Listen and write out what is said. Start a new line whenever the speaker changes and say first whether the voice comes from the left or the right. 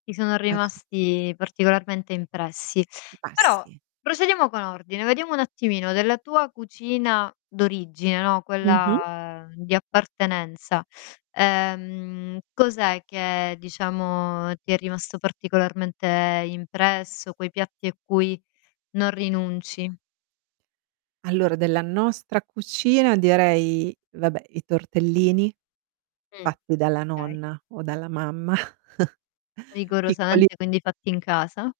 left: Ti sono
right: Ah s
left: rimasti particolarmente impressi.
right: Ma
left: Però
right: sì.
left: procediamo con ordine, vediamo un attimino: della tua cucina d'origine, no,
right: Mh-mh.
left: quella di appartenenza, ehm, cos'è che, diciamo, ti è rimasto particolarmente impresso, quei piatti a cui non rinunci?
right: Allora, della nostra cucina direi, vabbè, i tortellini
left: Mh.
right: fatti dalla
left: Okay.
right: nonna, o dalla mamma, piccoli.
left: Rigorosamente, quindi, fatti in casa.